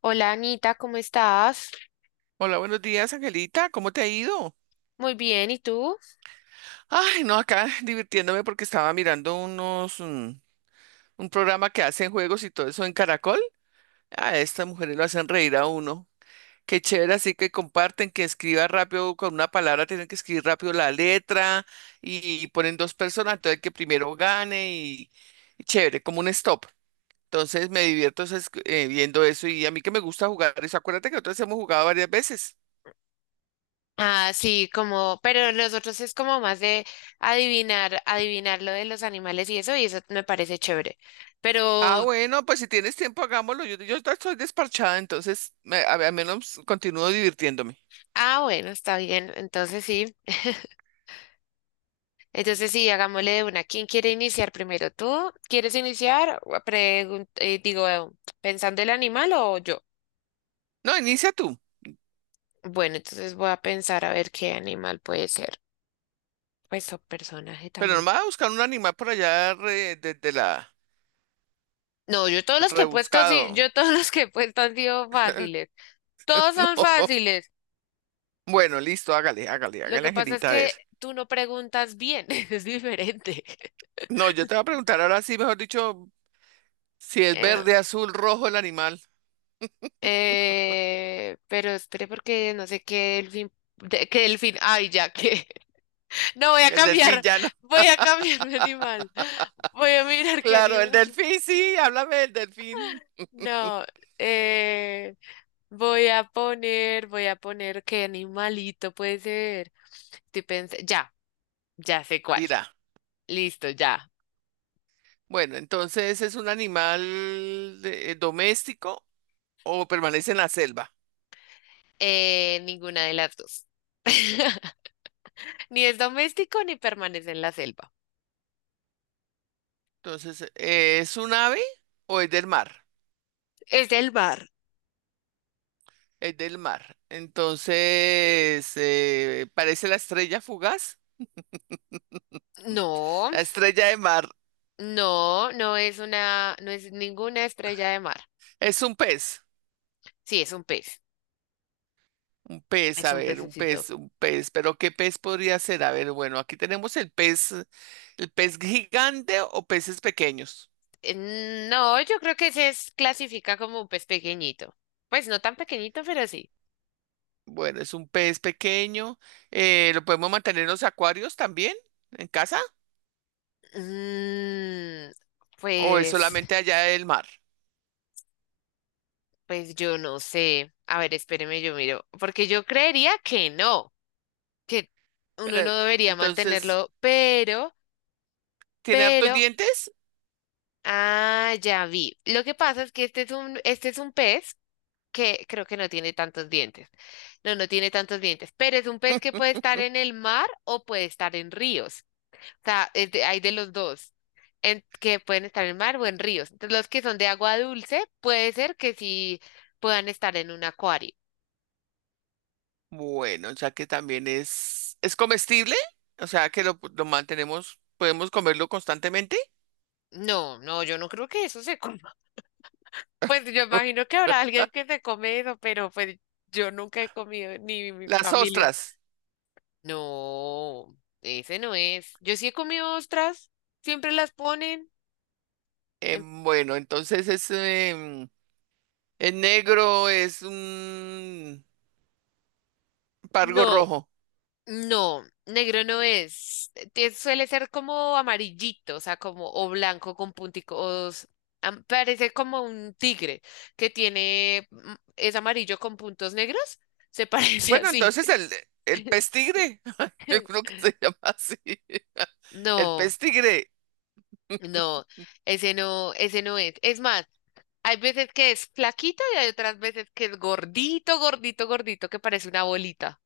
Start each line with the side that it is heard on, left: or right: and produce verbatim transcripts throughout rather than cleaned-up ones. left: Hola Anita, ¿cómo estás?
right: Hola, buenos días, Angelita. ¿Cómo te ha ido?
left: Muy bien, ¿y tú?
right: Ay, no, acá divirtiéndome porque estaba mirando unos, mm, un programa que hacen juegos y todo eso en Caracol. A estas mujeres lo hacen reír a uno. Qué chévere, así que comparten, que escriba rápido con una palabra, tienen que escribir rápido la letra y ponen dos personas, entonces el que primero gane y, y chévere, como un stop. Entonces me divierto es- eh, viendo eso y a mí que me gusta jugar eso. Acuérdate que nosotros hemos jugado varias veces.
left: Ah, sí, como, pero nosotros es como más de adivinar, adivinar lo de los animales y eso, y eso me parece chévere.
right: Ah,
left: Pero,
right: bueno, pues si tienes tiempo, hagámoslo. Yo, yo ahorita estoy desparchada, entonces me- a- al menos continúo divirtiéndome.
left: ah, bueno, está bien, entonces sí. Entonces sí, hagámosle de una. ¿Quién quiere iniciar primero? ¿Tú quieres iniciar? O pregun- eh, digo, eh, pensando el animal o yo.
right: No, inicia tú,
left: Bueno, entonces voy a pensar a ver qué animal puede ser. Pues o personaje
right: pero no
left: también.
right: me vas a buscar un animal por allá re- desde la
left: No, yo todos los que he puesto, sí,
right: rebuscado.
left: yo todos los que he puesto han sido fáciles. Todos son
right: No.
left: fáciles.
right: Bueno, listo, hágale, hágale,
left: Lo
right: hágale,
left: que pasa es
right: Angelita, a ver.
left: que tú no preguntas bien, es diferente.
right: No, yo te voy a preguntar ahora sí, mejor dicho, si es
left: Eh,
right: verde, azul, rojo el animal.
left: eh, pero espere porque no sé qué delfín, de- qué delfín, ay, ya que. No, voy a
right: El delfín
left: cambiar,
right: ya no.
left: voy a cambiar mi animal. Voy a mirar qué
right: Claro, el
left: animal.
right: delfín, sí, háblame del delfín.
left: No, eh, Voy a poner, voy a poner qué animalito puede ser. Estoy pens- ya, ya sé cuál.
right: Dirá.
left: Listo, ya.
right: Bueno, entonces, ¿es un animal eh, doméstico o permanece en la selva?
left: Eh, ninguna de las dos. Ni es doméstico ni permanece en la selva.
right: Entonces, eh, ¿es un ave o es del mar?
left: Es del mar.
right: Es del mar. Entonces, eh, parece la estrella fugaz,
left: No,
right: la estrella de mar.
left: no, no es una, no es ninguna estrella de mar.
right: Es un pez,
left: Sí, es un pez.
right: un pez,
left: Es
right: a
left: un
right: ver, un
left: pececito.
right: pez, un pez. Pero ¿qué pez podría ser? A ver, bueno, aquí tenemos el pez, el pez gigante o peces pequeños.
left: Eh, No, yo creo que se es- clasifica como un pez pequeñito. Pues no tan pequeñito, pero sí.
right: Bueno, es un pez pequeño. Eh, ¿lo podemos mantener en los acuarios también, en casa?
left: Mm,
right: ¿O es
left: pues,
right: solamente allá del mar?
left: pues yo no sé. A ver, espéreme, yo miro. Porque yo creería que no. Que uno
right: Pero,
left: no debería
right: entonces,
left: mantenerlo, pero,
right: ¿tiene hartos
left: pero,
right: dientes?
left: ah, ya vi. Lo que pasa es que este es un, este es un pez que creo que no tiene tantos dientes. No, no tiene tantos dientes, pero es un pez que puede estar en el mar o puede estar en ríos. O sea, es de- hay de los dos, en- que pueden estar en mar o en ríos. Entonces, los que son de agua dulce, puede ser que sí puedan estar en un acuario.
right: Bueno, ya que también es, es comestible, o sea que lo, lo mantenemos, podemos comerlo constantemente.
left: No, no, yo no creo que eso se coma. Pues yo imagino que habrá alguien que se come eso, pero pues yo nunca he comido, ni mi
right: Las
left: familia.
right: ostras.
left: No, ese no es. Yo sí he comido ostras, siempre las ponen.
right: Eh,
left: en-
right: bueno, entonces es, em, es negro, es un pargo
left: No,
right: rojo.
left: no, negro no es. Te- suele ser como amarillito, o sea, como o blanco con punticos. am- Parece como un tigre que tiene, mm, es amarillo con puntos negros. Se parece
right: Bueno,
left: así.
right: entonces el, el pez tigre, yo creo que se llama así. El
left: No.
right: pez tigre.
left: No, ese no, ese no es. Es más, hay veces que es flaquito y hay otras veces que es gordito, gordito, gordito, que parece una bolita.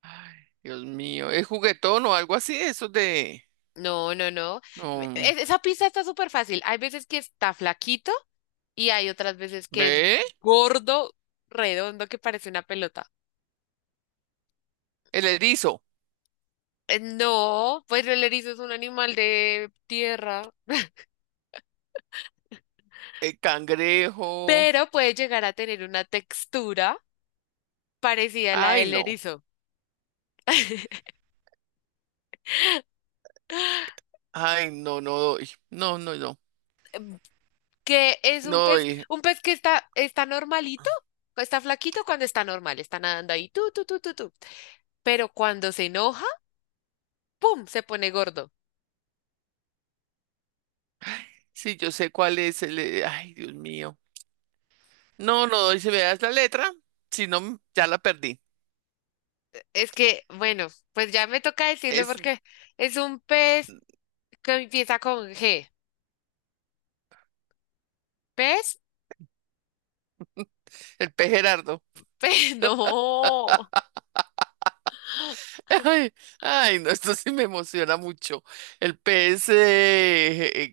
right: Ay, Dios mío, ¿es juguetón o algo así? Eso de...
left: No, no, no.
right: no,
left: Es- esa pista está súper fácil. Hay veces que está flaquito y hay otras veces que es
right: ¿Ve?
left: gordo, redondo, que parece una pelota.
right: El erizo,
left: Eh, No, pues el erizo es un animal de tierra,
right: el cangrejo.
left: pero puede llegar a tener una textura parecida a la
right: Ay,
left: del
right: no.
left: erizo.
right: Ay, no, no doy. No, no, no.
left: Que es un
right: No
left: pez,
right: doy.
left: un pez que está, está normalito, está flaquito cuando está normal, está nadando ahí, tú, tú, tú, tú, tú. Pero cuando se enoja, ¡pum! Se pone gordo.
right: Sí, yo sé cuál es el... eh, Ay, Dios mío. No, no doy. Si me das la letra, si no, m- ya la perdí.
left: Es que, bueno, pues ya me toca decirle
right: Es
left: porque es un pez que empieza con G. ¿Pez?
right: el P. Gerardo.
left: Pe- No.
right: Ay, ay, no, esto sí me emociona mucho. El P es eh,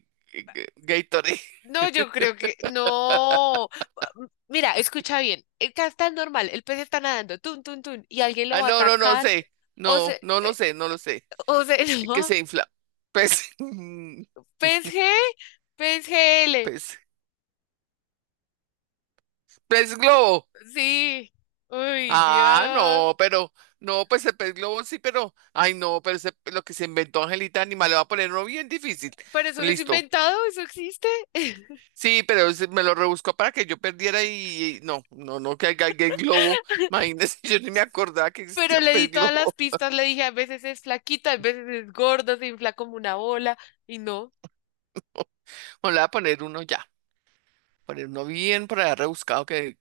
right: eh, eh, G- Gatorade.
left: No, yo creo que no. Mira, escucha bien. El que está normal, el pez está nadando, tun, tun, tun, y alguien lo
right: Ah,
left: va a
right: no, no, no
left: atacar
right: sé.
left: o
right: No,
left: se,
right: no, no
left: eh,
right: sé, no lo sé.
left: o se
right: El que
left: enoja.
right: se infla. Pez.
left: P P S S G P S G L.
right: Pez. Pez globo.
left: Sí. Uy,
right: Ah,
left: Dios.
right: no, pero, no, pues el pez globo sí, pero, ay, no, pero ese- lo que se inventó Angelita Anima le va a poner uno bien difícil.
left: Pero eso no es
right: Listo.
left: inventado, eso existe.
right: Sí, pero ese me lo rebuscó para que yo perdiera y, y no, no, no, que haya el globo. Imagínese, yo ni me acordaba que
left: Pero
right: existía
left: le di
right: pez
left: todas las
right: globo.
left: pistas, le dije, a veces es flaquita, a veces es gorda, se infla como una bola, y no.
right: Bueno, le voy a poner uno ya, poner uno bien por allá rebuscado que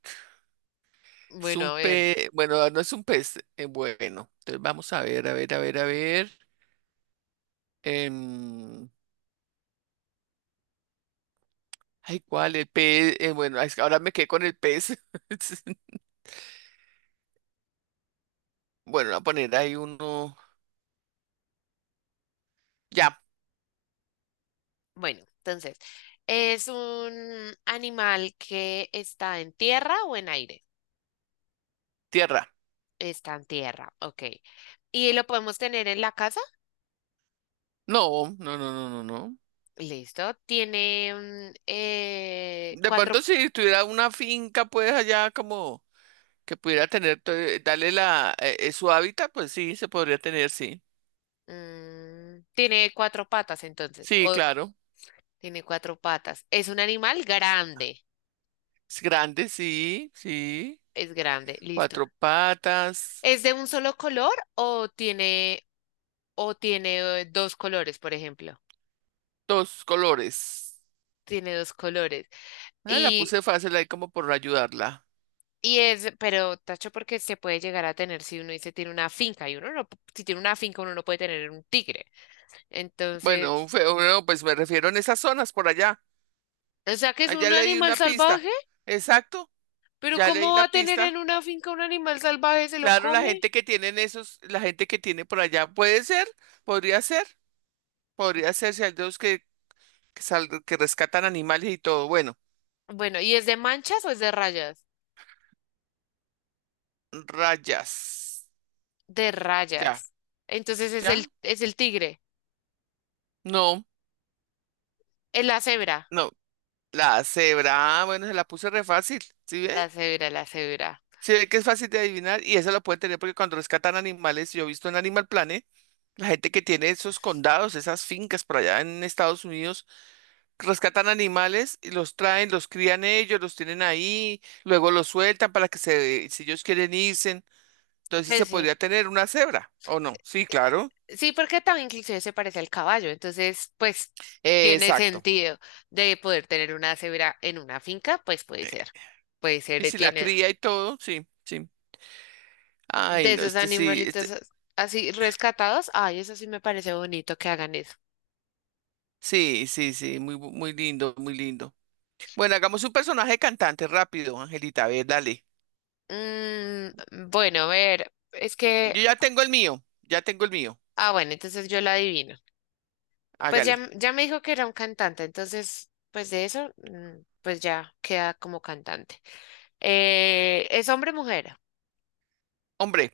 right: es
left: Bueno,
right: un
left: a ver.
right: pez, bueno, no es un pez, eh, bueno. Entonces vamos a ver, a ver, a ver, a ver. em, Ay, ¿cuál? El pez. Eh, bueno, es que ahora me quedé con el pez. Bueno, voy a poner ahí uno. Ya,
left: Bueno, entonces, ¿es un animal que está en tierra o en aire?
right: tierra.
left: Está en tierra, ok. ¿Y lo podemos tener en la casa?
right: No, no, no, no, no, no.
left: Listo. ¿Tiene mm, eh,
right: De
left: cuatro?
right: pronto, si tuviera una finca, pues allá como que pudiera tener, to- eh, darle la, eh, eh, su hábitat, pues sí, se podría tener, sí.
left: Mm, tiene cuatro patas entonces,
right: Sí,
left: o
right: claro.
left: tiene cuatro patas. Es un animal grande,
right: Es grande, sí, sí.
left: es grande, listo.
right: Cuatro patas,
left: ¿Es de un solo color o tiene, o tiene eh, dos colores, por ejemplo?
right: dos colores.
left: Tiene dos colores.
right: Ah, la
left: Y,
right: puse fácil ahí como por ayudarla.
left: y es, pero tacho porque se puede llegar a tener si uno dice tiene una finca y uno no, p- si tiene una finca uno no puede tener un tigre. Entonces,
right: Bueno, feo, no, pues me refiero en esas zonas por allá.
left: o sea que es
right: Ah, ya
left: un
right: le di
left: animal
right: una pista.
left: salvaje,
right: Exacto,
left: pero
right: ya le di
left: ¿cómo va
right: la
left: a tener en
right: pista.
left: una finca un animal salvaje? ¿Se lo
right: Claro, la
left: come?
right: gente que tienen esos, la gente que tiene por allá, puede ser, podría ser, podría ser si hay dos que, que, sal- que rescatan animales y todo. Bueno,
left: Bueno, ¿y es de manchas o es de rayas?
right: rayas.
left: De
right: Ya,
left: rayas. Entonces es el,
right: ya.
left: es el tigre,
right: No,
left: es la cebra.
right: no. La cebra, ah, bueno, se la puse re fácil. ¿Sí ve?
left: La cebra, la cebra.
right: Sí ve que es fácil de adivinar y eso lo pueden tener porque cuando rescatan animales, yo he visto en Animal Planet, la gente que tiene esos condados, esas fincas por allá en Estados Unidos. Rescatan animales y los traen, los crían ellos, los tienen ahí, luego los sueltan para que se, si ellos quieren irse, entonces sí se
left: Pues sí.
right: podría tener una cebra, ¿o no? Sí,
left: Eh, eh,
right: claro.
left: Sí, porque también inclusive se parece al caballo, entonces pues
right: Eh,
left: tiene
right: exacto.
left: sentido de poder tener una cebra en una finca, pues puede ser. Puede ser,
right: Y
left: eh,
right: si la
left: tiene
right: cría y todo, sí, sí.
left: de
right: Ay, no,
left: esos
right: este sí,
left: animalitos
right: este,
left: as- así rescatados. Ay, eso sí me parece bonito que hagan eso.
right: sí, sí, sí, muy, bu- muy lindo, muy lindo. Bueno, hagamos un personaje cantante rápido, Angelita, a ver, dale.
left: Mm, bueno, a ver, es que,
right: Yo ya tengo el mío, ya tengo el mío,
left: ah, bueno, entonces yo la adivino. Pues ya,
right: hágale.
left: m- ya me dijo que era un cantante, entonces, pues de eso, mm, pues ya queda como cantante. Eh, ¿es hombre o mujer?
right: Hombre,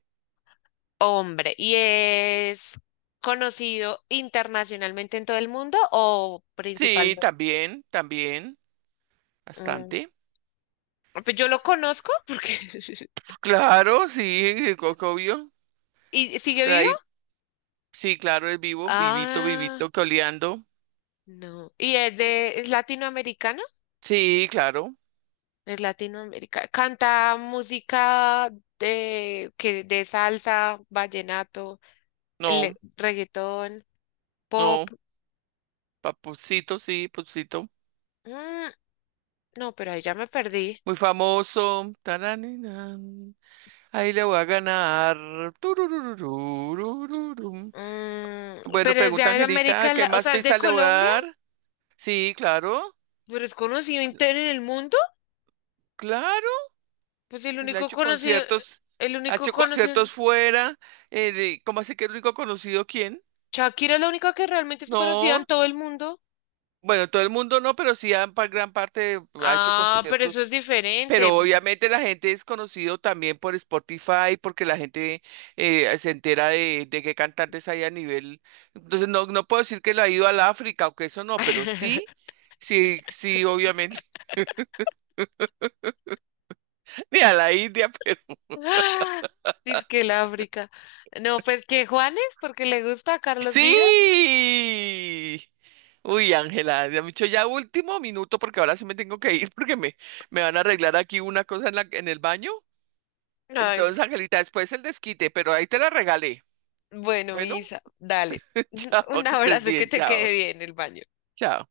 left: Hombre. ¿Y es conocido internacionalmente en todo el mundo o
right: sí,
left: principalmente?
right: también, también,
left: Mm,
right: bastante.
left: pues yo lo conozco porque...
right: Pues claro, sí, co- co- obvio.
left: ¿Y sigue
right: De
left: vivo?
right: ahí, sí, claro, es vivo, vivito,
left: Ah,
right: vivito, coleando.
left: no. ¿Y es de es latinoamericano?
right: Sí, claro.
left: Es latinoamericano. Canta música de que de salsa, vallenato. El
right: No,
left: reggaetón, pop.
right: no. Papucito, sí, Papucito.
left: Mm, no, pero ahí ya me perdí.
right: Muy famoso. Taraninan. Ahí le voy a ganar. Turururururururu.
left: Mm,
right: Bueno,
left: pero es de
right: pregunta Angelita,
left: América,
right: ¿qué
left: La- o
right: más
left: sea, es de
right: pistas le voy a
left: Colombia,
right: dar? Sí, claro,
left: pero es conocido entero en el mundo.
right: claro.
left: Pues el
right: Él ha
left: único
right: hecho
left: conocido,
right: conciertos,
left: el
right: ha
left: único
right: hecho
left: conocido,
right: conciertos fuera. Eh, de- ¿cómo así que el único conocido quién?
left: Shakira es la única que realmente es conocida en
right: No,
left: todo el mundo.
right: bueno, todo el mundo no, pero sí han pa- gran parte ha hecho
left: Ah, pero eso
right: conciertos.
left: es diferente.
right: Pero obviamente la gente es conocido también por Spotify, porque la gente eh, se entera de, de qué cantantes hay a nivel. Entonces no, no puedo decir que lo ha ido al África o que eso no, pero sí, sí, sí, obviamente, ni a la India, pero
left: Ah, dice que el África. No, pues que Juanes, porque le gusta a Carlos Vives.
right: sí. Uy, Ángela, ya me he dicho ya último minuto porque ahora sí me tengo que ir porque me, me van a arreglar aquí una cosa en la, en el baño.
left: Ay,
right: Entonces, Angelita, después el desquite, pero ahí te la regalé.
left: bueno,
right: Bueno,
left: Misa, dale.
right: chao,
left: Un
right: que estés
left: abrazo que
right: bien,
left: te
right: chao,
left: quede bien el baño.
right: chao.